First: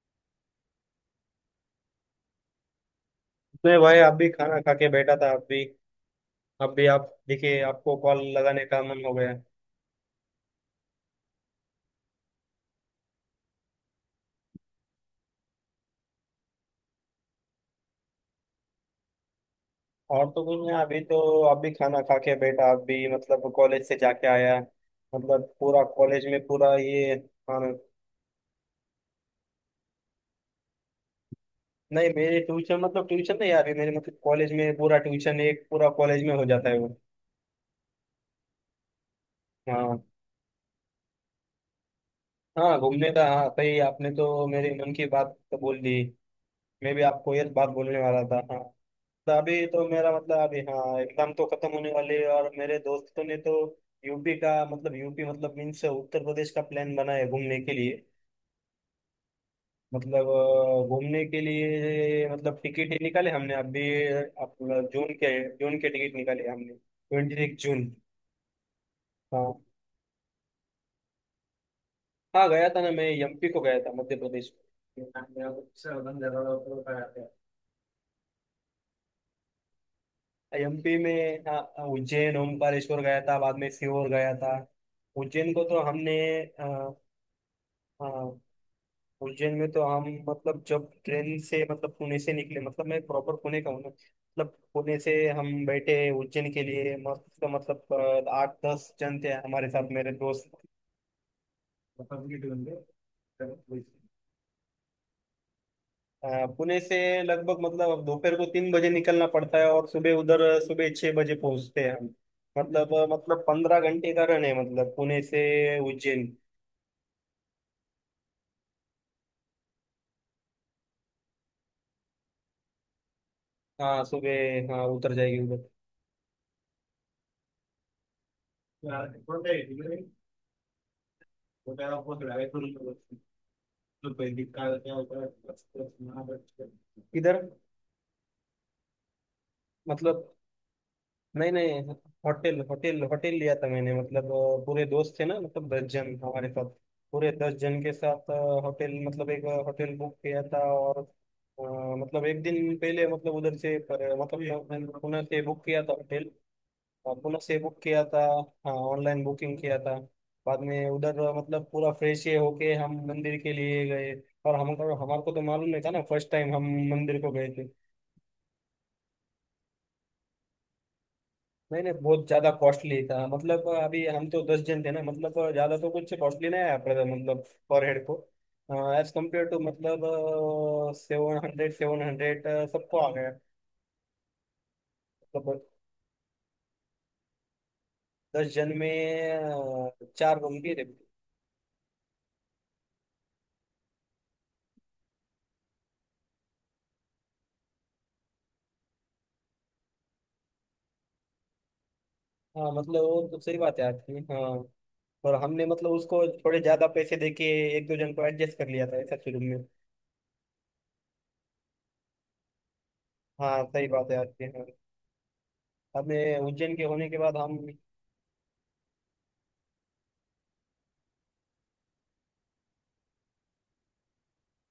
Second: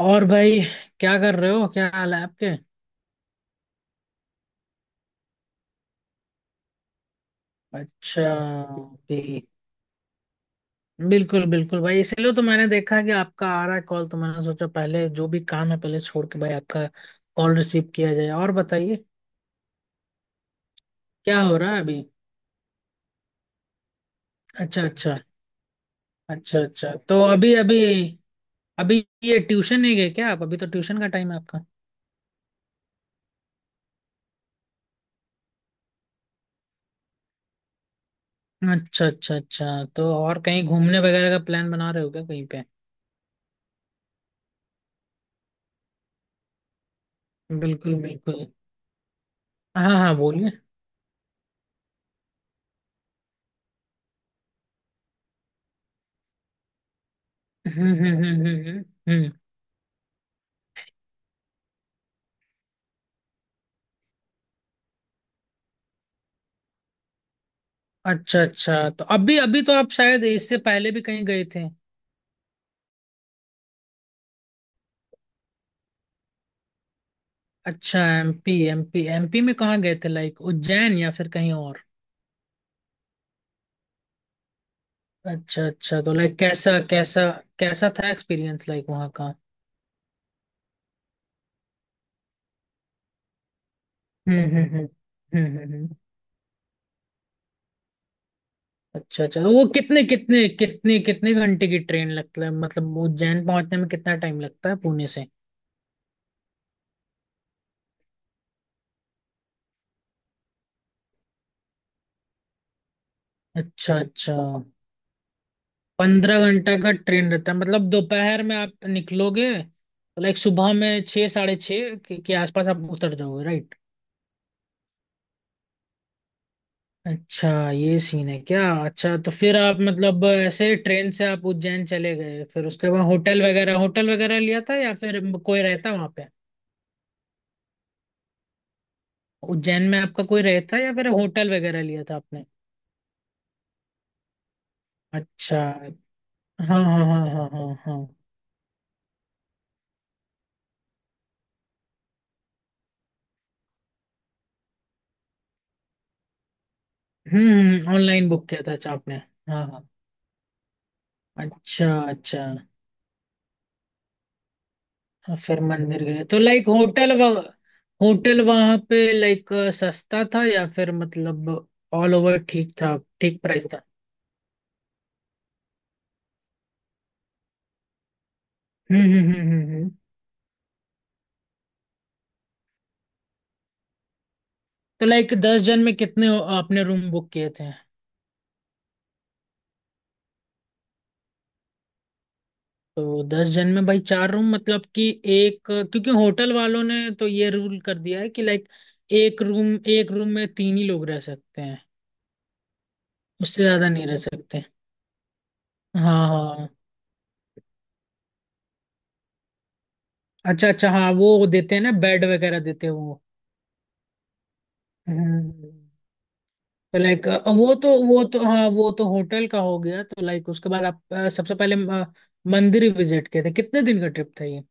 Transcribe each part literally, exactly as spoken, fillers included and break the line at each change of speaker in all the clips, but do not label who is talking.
और भाई, क्या कर रहे हो? क्या हाल है आपके?
नहीं भाई, आप भी खाना खा के बैठा था। आप भी अब भी आप दिखे, आपको कॉल
अच्छा।
लगाने का मन हो गया।
भी। बिल्कुल बिल्कुल भाई, इसलिए तो मैंने देखा कि आपका आ रहा है कॉल, तो मैंने सोचा पहले जो भी काम है पहले छोड़ के भाई आपका कॉल रिसीव किया जाए। और बताइए,
और तो कुछ नहीं, अभी तो
क्या हो
आप भी
रहा है अभी?
खाना खा के बैठा। आप भी मतलब कॉलेज से जाके आया।
अच्छा अच्छा
मतलब पूरा कॉलेज में
अच्छा
पूरा
अच्छा।
ये,
तो अभी
हाँ।
अभी अभी ये ट्यूशन नहीं गए क्या आप? अभी तो ट्यूशन का टाइम है आपका।
नहीं, मेरे ट्यूशन मतलब ट्यूशन नहीं यार, मेरे मतलब कॉलेज में पूरा ट्यूशन एक पूरा कॉलेज में हो जाता है वो।
अच्छा अच्छा अच्छा।
हाँ।
तो और कहीं घूमने वगैरह का प्लान बना रहे हो क्या कहीं पे?
हाँ घूमने का, हाँ सही, आपने तो मेरे मन की बात तो बोल दी। मैं भी आपको ये बात
बिल्कुल
बोलने वाला था,
बिल्कुल।
हाँ। अभी तो
हाँ
मेरा
हाँ,
मतलब
बोलिए।
अभी हाँ एग्जाम तो खत्म होने वाले है, और मेरे दोस्तों ने तो यूपी का मतलब यूपी मतलब मीन्स उत्तर प्रदेश का प्लान बना है घूमने के
हम्म
लिए।
हम्म हम्म हम्म हम्म हम्म।
मतलब अ, घूमने के लिए मतलब टिकट ही निकाले हमने अभी। अपना जून के जून के टिकट निकाले हमने, ट्वेंटी जून।
अच्छा अच्छा। तो अभी
हाँ।
अभी तो आप शायद इससे पहले भी कहीं गए थे?
हाँ, गया था ना, मैं एमपी को गया था, मध्य प्रदेश को।
अच्छा, एमपी एमपी एमपी में कहाँ गए थे, लाइक
एमपी
उज्जैन या फिर
में
कहीं और?
हाँ, उज्जैन, ओमकारेश्वर गया था, बाद में सीहोर गया था, उज्जैन को
अच्छा
तो
अच्छा।
हमने।
तो लाइक कैसा कैसा कैसा था
हाँ,
एक्सपीरियंस, लाइक वहाँ का?
उज्जैन में तो हम मतलब जब ट्रेन से मतलब पुणे से निकले, मतलब मैं प्रॉपर पुणे का हूँ ना।
हम्म
मतलब
हम्म हम्म
पुणे से
हम्म
हम
हम्म, हम्म।
बैठे उज्जैन के लिए, मस्त तो मतलब अ, आठ दस जन
अच्छा
थे
अच्छा। तो वो
हमारे साथ,
कितने
मेरे
कितने
दोस्त।
कितने कितने घंटे की ट्रेन लगता है, मतलब उज्जैन पहुंचने में कितना टाइम लगता है पुणे से?
अ, पुणे से लगभग मतलब अब दोपहर को तीन बजे निकलना पड़ता है, और सुबह उधर सुबह छह बजे पहुंचते हैं हम। मतलब अ, मतलब पंद्रह
अच्छा
घंटे का
अच्छा।
रन है मतलब पुणे से उज्जैन।
पंद्रह घंटा का ट्रेन रहता है, मतलब दोपहर में आप निकलोगे तो लाइक सुबह में छः साढ़े छः के, के आसपास आप उतर जाओगे, राइट?
हाँ सुबह, हाँ उतर जाएगी।
अच्छा, ये सीन है क्या? अच्छा तो फिर
उधर
आप मतलब ऐसे ट्रेन से आप उज्जैन
वगैरह
चले
बहुत
गए,
लड़ाई
फिर
थोड़ी,
उसके बाद होटल वगैरह
तो
होटल वगैरह
पेंटिंग
लिया
का
था
क्या
या
होता
फिर
है,
कोई
बस-
रहता
बस
वहां
यहाँ
पे?
पर- इधर
उज्जैन में आपका
मतलब।
कोई रहता या फिर
नहीं
होटल वगैरह
नहीं,
लिया था आपने?
होटल होटल होटल लिया था मैंने। मतलब अ, पूरे दोस्त थे ना,
अच्छा।
मतलब दस जन हमारे साथ।
हाँ हाँ हाँ
पूरे
हाँ
दस
हाँ
जन के
हाँ।
साथ अ, होटल मतलब एक अ, होटल बुक किया था, और अ, मतलब एक दिन पहले मतलब उधर से पर, मतलब यहाँ- मैंने पुणे से बुक किया था होटल। अपोलो से बुक
हम्म
किया था।
ऑनलाइन बुक किया था
हाँ,
अच्छा आपने?
ऑनलाइन बुकिंग
हाँ
किया
हाँ।
था। बाद में उधर मतलब
अच्छा
पूरा फ्रेश ये
अच्छा,
होके हम मंदिर के लिए गए। और हमको हमारे को
हाँ,
तो
फिर
मालूम नहीं था ना,
मंदिर गए
फर्स्ट
तो
टाइम
लाइक
हम
होटल
मंदिर
व
को गए थे।
होटल वहां पे लाइक सस्ता था या फिर मतलब
नहीं नहीं,
ऑल
बहुत
ओवर
ज्यादा
ठीक
कॉस्टली
था?
था।
ठीक प्राइस
मतलब
था?
अभी हम तो दस जन थे ना, मतलब ज्यादा तो कुछ कॉस्टली नहीं आया पड़ा था मतलब पर हेड को।
हम्म
as
hmm hmm
compare to
हम्म हम्म।
मतलब सेवन हंड्रेड सेवन हंड्रेड सबको आ गया।
तो लाइक
मतलब
दस जन में कितने आपने रूम बुक किए थे?
दस जन में अ, चार रूम भी थे।
तो दस जन में भाई चार रूम, मतलब कि एक? क्योंकि होटल वालों ने तो ये रूल कर दिया है कि लाइक एक रूम एक रूम में तीन ही लोग रह सकते हैं,
हाँ मतलब वो तो सही
उससे
बात है
ज्यादा नहीं रह
आपकी, हाँ।
सकते।
और हमने मतलब
हाँ
उसको थोड़े
हाँ।
ज्यादा पैसे देके एक दो जन को एडजस्ट कर लिया था ऐसा शुरू में।
अच्छा अच्छा, हाँ, वो देते हैं ना, बेड वगैरह देते हैं वो।
हाँ सही बात है आपकी, हाँ।
हम्म।
हमें उज्जैन के होने के
लाइक
बाद हम
वो तो वो तो हाँ वो तो होटल का हो गया, तो लाइक उसके बाद आप अ, सबसे पहले अ, मंदिर विजिट किए थे? कितने दिन का ट्रिप था ये?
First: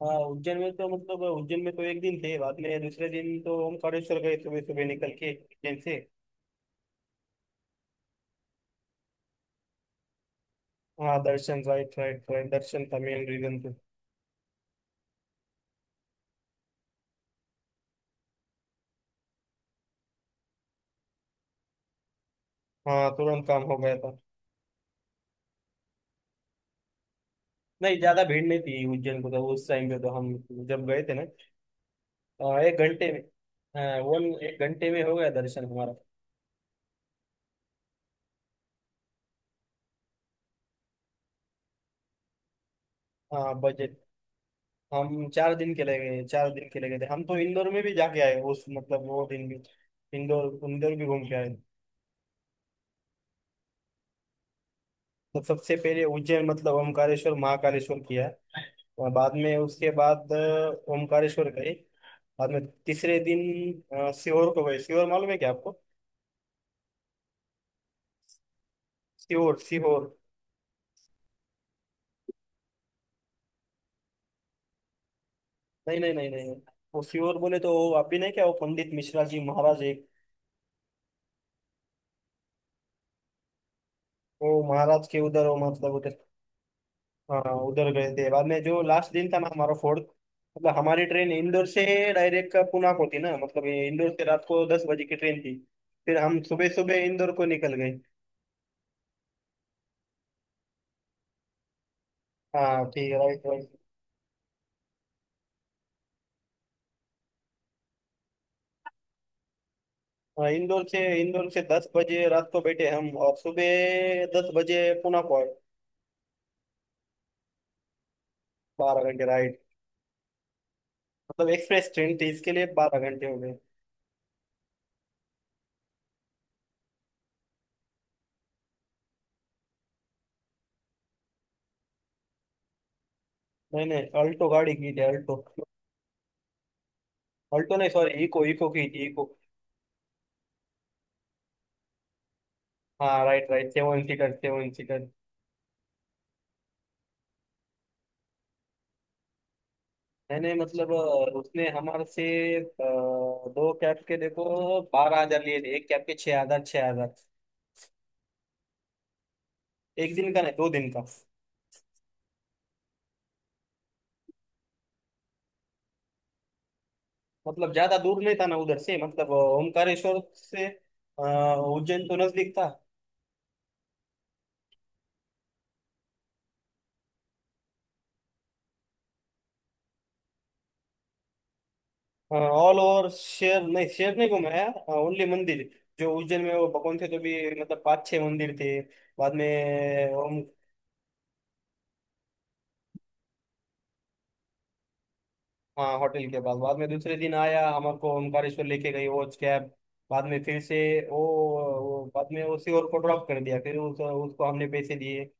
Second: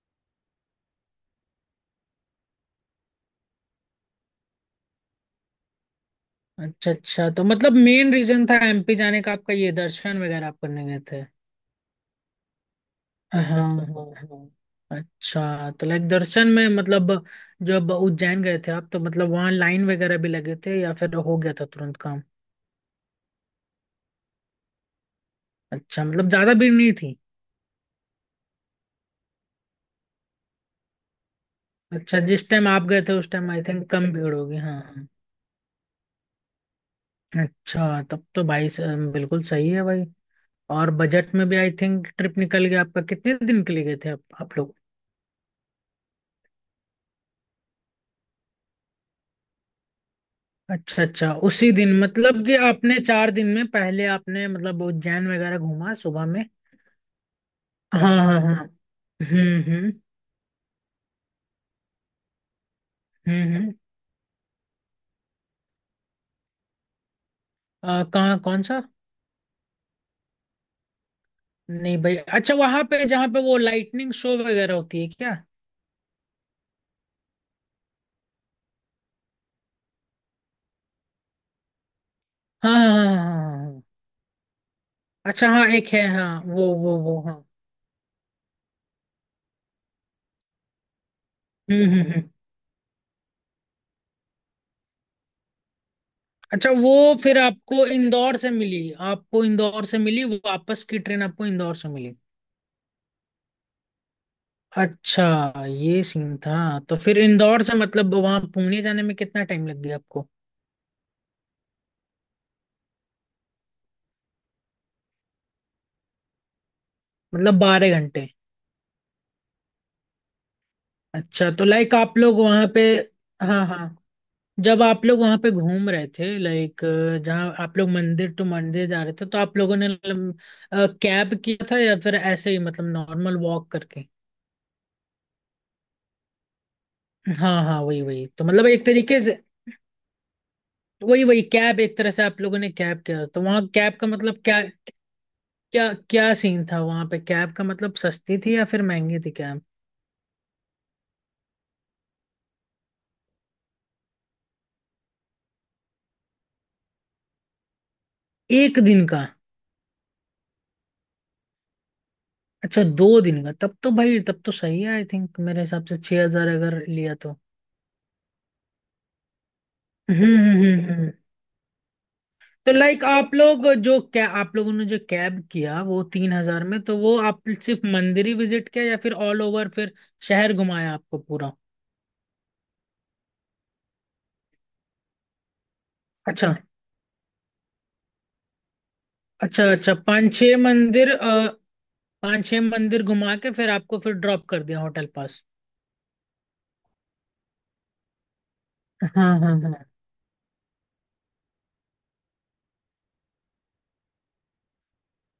हाँ उज्जैन में तो, मतलब उज्जैन में तो एक दिन थे, बाद में दूसरे दिन तो ओमकारेश्वर गए सुबह सुबह निकल के उज्जैन से।
अच्छा अच्छा। तो मतलब मेन रीजन था एम पी जाने का आपका ये, दर्शन वगैरह आप करने गए
हाँ
थे?
दर्शन, राइट राइट राइट, दर्शन था मेन
हाँ
रीजन
हाँ
तो।
हाँ। अच्छा, तो लाइक दर्शन में मतलब जब उज्जैन गए थे आप, तो मतलब वहाँ लाइन वगैरह भी लगे थे या फिर हो गया था तुरंत काम?
हाँ, तुरंत काम हो गया था।
अच्छा, मतलब ज्यादा भीड़ नहीं थी?
नहीं, ज्यादा भीड़ नहीं थी उज्जैन को, तो उस टाइम पे तो हम जब गए थे ना।
अच्छा,
अ,
जिस टाइम
एक
आप गए
घंटे
थे
में,
उस टाइम आई थिंक
हाँ
कम
वन
भीड़ होगी,
एक
हाँ
घंटे में
हाँ।
हो गया दर्शन हमारा।
अच्छा तब तो भाई स- बिल्कुल सही है भाई। और बजट में भी आई थिंक ट्रिप निकल गया आपका। कितने
हाँ
दिन के लिए
बजट,
गए थे आप आप लोग?
हम चार दिन के लिए गए चार दिन के लिए गए थे हम। तो इंदौर में भी जाके आए उस मतलब वो दिन भी, इंदौर इंदौर
अच्छा
भी घूम
अच्छा।
के आए।
उसी दिन मतलब कि आपने चार दिन में पहले आपने मतलब उज्जैन
तो
वगैरह
सबसे
घूमा
पहले
सुबह में?
उज्जैन मतलब ओमकारेश्वर महाकालेश्वर
हाँ
किया,
हाँ हाँ।
और बाद में
हम्म
उसके
हम्म
बाद अ, ओमकारेश्वर गए। बाद में तीसरे
हम्म हम्म
दिन अ, सीहोर को गए। सीहोर मालूम है क्या आपको?
अ, कहाँ कौन सा?
सीहोर सीहोर।
नहीं भाई, अच्छा वहां पे जहाँ पे वो लाइटनिंग शो वगैरह होती है क्या?
नहीं नहीं नहीं नहीं, वो सीहोर बोले तो वो आप भी नहीं क्या, वो पंडित मिश्रा जी महाराज एक,
हाँ हाँ हाँ हाँ हाँ, हाँ।
वो महाराज के उधर
अच्छा,
वो
हाँ एक
मतलब
है,
उधर।
हाँ वो वो वो हाँ।
हाँ उधर गए थे। बाद में जो लास्ट दिन था ना हमारा, फोर्थ मतलब, हमारी ट्रेन इंदौर से
हम्म हम्म हम्म।
डायरेक्ट पुणे को थी ना। मतलब ये इंदौर से रात को दस बजे की ट्रेन थी, फिर हम सुबह
अच्छा, वो,
सुबह इंदौर
फिर
को निकल
आपको
गए।
इंदौर से मिली, आपको इंदौर से मिली, वापस की ट्रेन आपको इंदौर से मिली?
हाँ ठीक है, राइट राइट।
अच्छा, ये सीन था। तो फिर इंदौर से मतलब वहां पुणे जाने में कितना टाइम लग गया आपको?
हाँ, इंदौर से इंदौर से दस बजे रात को बैठे हम, और सुबह दस बजे पुणे को आए।
मतलब बारह घंटे?
बारह घंटे राइड, मतलब
अच्छा, तो
एक्सप्रेस
लाइक
ट्रेन
आप
थी
लोग
इसके लिए
वहां पे,
बारह घंटे हो गए।
हाँ हाँ, जब आप लोग वहां पे घूम रहे थे लाइक, जहाँ आप लोग मंदिर टू मंदिर जा रहे थे तो आप लोगों ने कैब किया था या फिर ऐसे ही मतलब नॉर्मल वॉक
नहीं नहीं,
करके?
अल्टो गाड़ी की थी, अल्टो।
हाँ
अल्टो
हाँ,
नहीं,
वही
सॉरी,
वही
इको
तो मतलब
इको
एक
की थी,
तरीके
इको।
से, वही वही कैब एक तरह से आप लोगों ने कैब किया
हाँ
था। तो
राइट
वहाँ
राइट,
कैब
सेवन
का
सीटर
मतलब क्या?
सेवन।
क्या क्या सीन था वहां पे कैब का, मतलब सस्ती थी या फिर महंगी थी कैब?
मैंने मतलब अ, उसने हमारे से अ, दो कैब के, देखो, बारह हजार लिए थे, एक कैब के छह हजार छह हजार।
एक दिन का?
एक दिन का नहीं, दो दिन का।
अच्छा, दो दिन का, तब तो भाई तब तो सही है आई थिंक। मेरे हिसाब से छह हजार अगर लिया तो,
मतलब ज्यादा दूर नहीं था ना उधर से, मतलब अ, ओमकारेश्वर
हम्म हम्म
से
हम्म, हम्म।
अ, उज्जैन तो नजदीक था।
तो लाइक आप लोग जो, क्या आप लोगों ने जो कैब किया वो तीन हजार में, तो वो आप सिर्फ मंदिर ही विजिट किया या फिर ऑल ओवर फिर शहर घुमाया आपको पूरा?
ऑल ओवर शहर नहीं, शहर नहीं घुमाया, ओनली मंदिर। जो उज्जैन में
अच्छा
वो भगवान थे तो भी मतलब पाँच छह मंदिर थे, बाद में।
अच्छा अच्छा। पांच छह मंदिर अ, पांच छह मंदिर घुमा के फिर आपको फिर ड्रॉप कर दिया होटल पास?
हाँ होटल के पास, बाद में दूसरे दिन आया, हमको ओमकारेश्वर लेके गई वो
हाँ हाँ
कैब।
हाँ।
बाद में फिर से वो वो बाद में उसी और को ड्रॉप कर दिया। फिर उस, उसको हमने पैसे दिए।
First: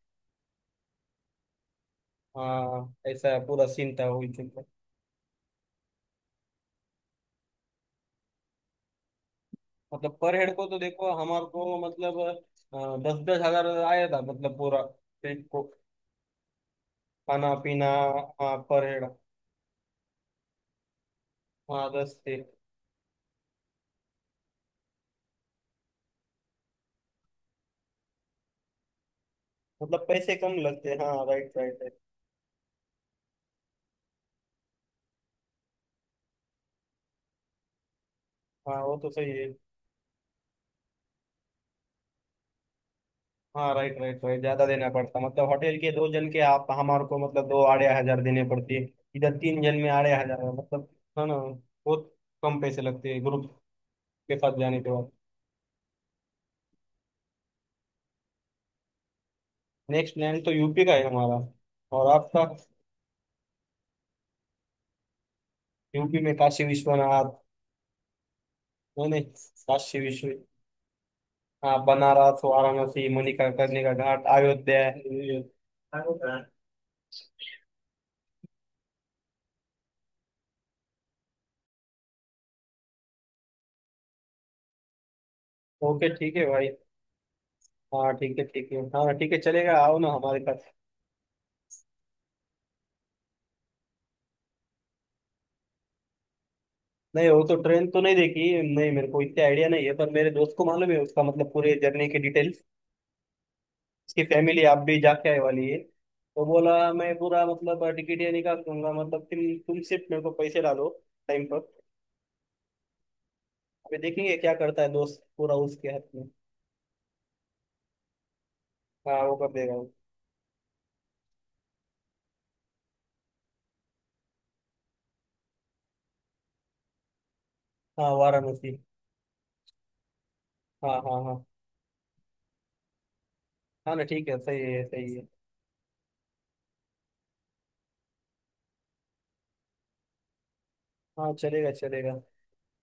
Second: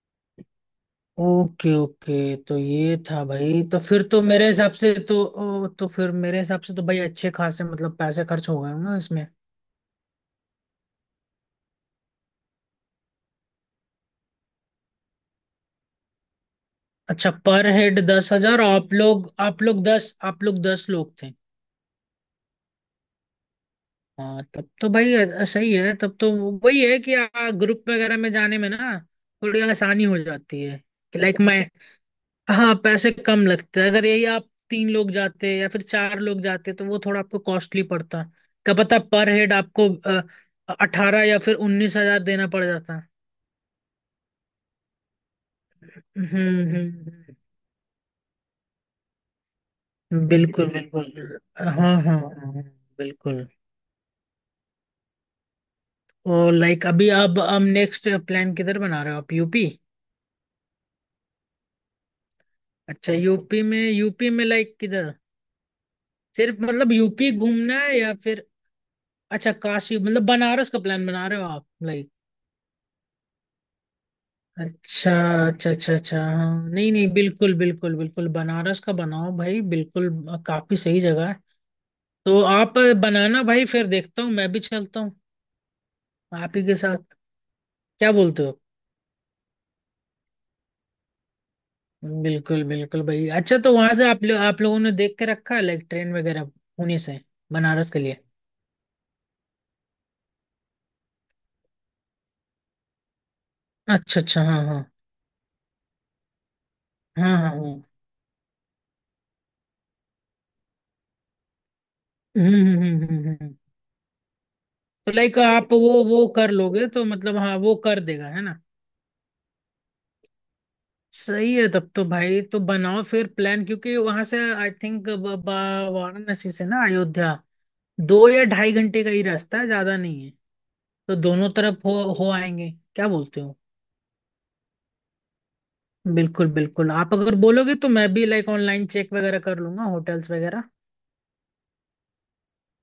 ओके ओके, तो
हाँ
ये था
ऐसा
भाई।
पूरा
तो
सीन
फिर
था
तो
वो
मेरे
दिन का।
हिसाब से तो ओ, तो फिर मेरे हिसाब से तो भाई अच्छे खासे मतलब पैसे खर्च हो गए होंगे ना इसमें?
मतलब पर हेड को तो देखो हमारे को, मतलब अ, दस दस हजार आया था, मतलब पूरा ट्रिप को,
अच्छा,
खाना
पर
पीना।
हेड दस
हाँ
हजार
पर
आप
हेड,
लोग आप लोग दस आप लोग दस लोग थे?
हाँ दस से।
हाँ तब तो भाई अ- सही है तब तो। वही है कि ग्रुप वगैरह में जाने में ना थोड़ी
मतलब
आसानी हो
पैसे कम
जाती है
लगते, हाँ
कि लाइक
राइट
मैं,
राइट है।
हाँ पैसे कम लगते हैं अगर यही आप तीन लोग जाते या फिर चार लोग जाते तो वो थोड़ा आपको कॉस्टली पड़ता, क्या
हाँ वो
पता
तो
पर
सही है।
हेड आपको अठारह या फिर उन्नीस हजार देना पड़ जाता।
हाँ राइट राइट राइट, ज्यादा देना पड़ता। मतलब होटल के दो जन के आप
हम्म
हमारे को
हम्म
मतलब दो आड़े हजार देने पड़ते। इधर तीन जन में आड़े
हम्म,
हजार है,
बिल्कुल
मतलब, है ना,
बिल्कुल। हाँ
बहुत
हाँ
कम
हाँ,
पैसे लगते हैं ग्रुप
बिल्कुल।
के साथ जाने के बाद।
और लाइक अभी आप हम नेक्स्ट प्लान किधर बना रहे हो आप? U P?
नेक्स्ट प्लान तो यूपी का है हमारा। और आपका?
अच्छा, यूपी में यूपी में लाइक किधर?
यूपी में
सिर्फ
काशी
मतलब यू पी
विश्वनाथ।
घूमना है या फिर?
नहीं नहीं।
अच्छा, काशी
काशी
मतलब
विश्व,
बनारस का प्लान बना रहे हो आप,
हाँ,
लाइक?
बनारस, वाराणसी, मणिका करने का घाट, अयोध्या।
अच्छा अच्छा अच्छा अच्छा, हाँ नहीं नहीं, बिल्कुल बिल्कुल बिल्कुल, बनारस का बनाओ भाई, बिल्कुल अ, काफी सही जगह है। तो आप अ, बनाना भाई, फिर देखता हूँ मैं भी चलता हूँ
ओके ठीक है
आप ही
भाई।
के साथ। क्या
हाँ ठीक
बोलते
है
हो?
ठीक है, हाँ ठीक है, चलेगा, आओ ना हमारे पास।
बिल्कुल बिल्कुल भाई। अच्छा तो वहां से आप लो, आप लोगों ने देख के रखा है लाइक ट्रेन वगैरह पुणे से
नहीं, वो तो ट्रेन
बनारस के
तो नहीं
लिए?
देखी, नहीं, मेरे को इतना आइडिया नहीं है, पर मेरे दोस्त को मालूम है, उसका मतलब पूरे जर्नी की डिटेल्स।
अच्छा
उसकी
अच्छा,
फैमिली
हाँ
आप
हाँ
भी जाके आए वाली है, तो बोला मैं
हाँ हाँ
पूरा
हाँ। हम्म
मतलब टिकट ये निकाल दूंगा, मतलब तुम तुम सिर्फ मेरे को पैसे डालो टाइम पर।
हम्म हम्म हम्म हम्म। हम्म।
अभी देखेंगे क्या करता है
तो
दोस्त,
लाइक
पूरा
आप
उसके
वो
हाथ
वो
में।
कर लोगे तो मतलब, हाँ वो कर देगा, है ना?
हाँ वो कर देगा, वो।
सही है तब तो भाई, तो बनाओ फिर प्लान, क्योंकि वहां से आई थिंक वाराणसी से ना अयोध्या
हाँ
दो या ढाई
वाराणसी।
घंटे का ही रास्ता है, ज्यादा नहीं है।
हाँ
तो
हाँ हाँ।
दोनों तरफ हो हो आएंगे। क्या बोलते हो?
हाँ ना, ठीक है, सही है सही है।
बिल्कुल बिल्कुल, आप अगर बोलोगे तो मैं भी लाइक ऑनलाइन चेक वगैरह कर लूंगा होटल्स वगैरह।
हाँ चलेगा चलेगा,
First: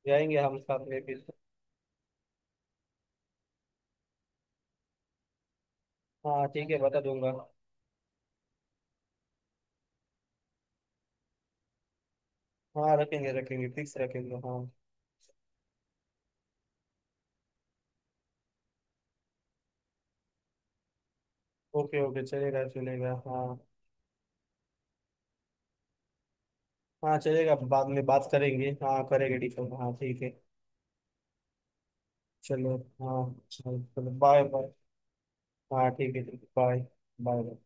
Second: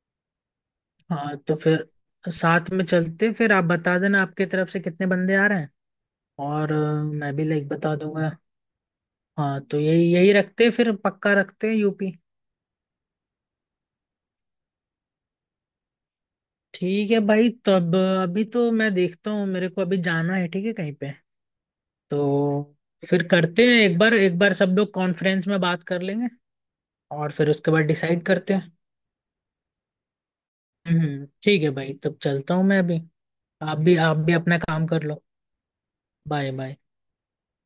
जाएंगे हम साथ में फिर।
हाँ, तो फिर साथ में चलते, फिर आप बता देना आपके तरफ से कितने बंदे आ रहे हैं।
हाँ ठीक
और
है, बता
अ,
दूंगा।
मैं भी लाइक बता दूंगा। हाँ तो यही यही रखते हैं, फिर पक्का रखते हैं यू पी।
हाँ रखेंगे रखेंगे, फिक्स रखेंगे, हाँ।
ठीक है भाई, तब अभी तो मैं देखता हूँ, मेरे को अभी जाना है ठीक है कहीं पे।
ओके ओके, चलेगा
तो
चलेगा,
फिर
हाँ।
करते हैं एक बार एक बार सब लोग कॉन्फ्रेंस में बात कर लेंगे,
हाँ
और फिर
चलेगा,
उसके बाद
बाद में
डिसाइड
बात
करते
करेंगे,
हैं।
हाँ, करेंगे डिस्कस, हाँ ठीक है।
हम्म ठीक है भाई, तब चलता हूँ
चलो।
मैं अभी।
हाँ।
आप भी
चलो,
आप भी
बाय
अपना
बाय।
काम कर लो।
हाँ ठीक है ठीक है,
बाय बाय।
बाय। बाय।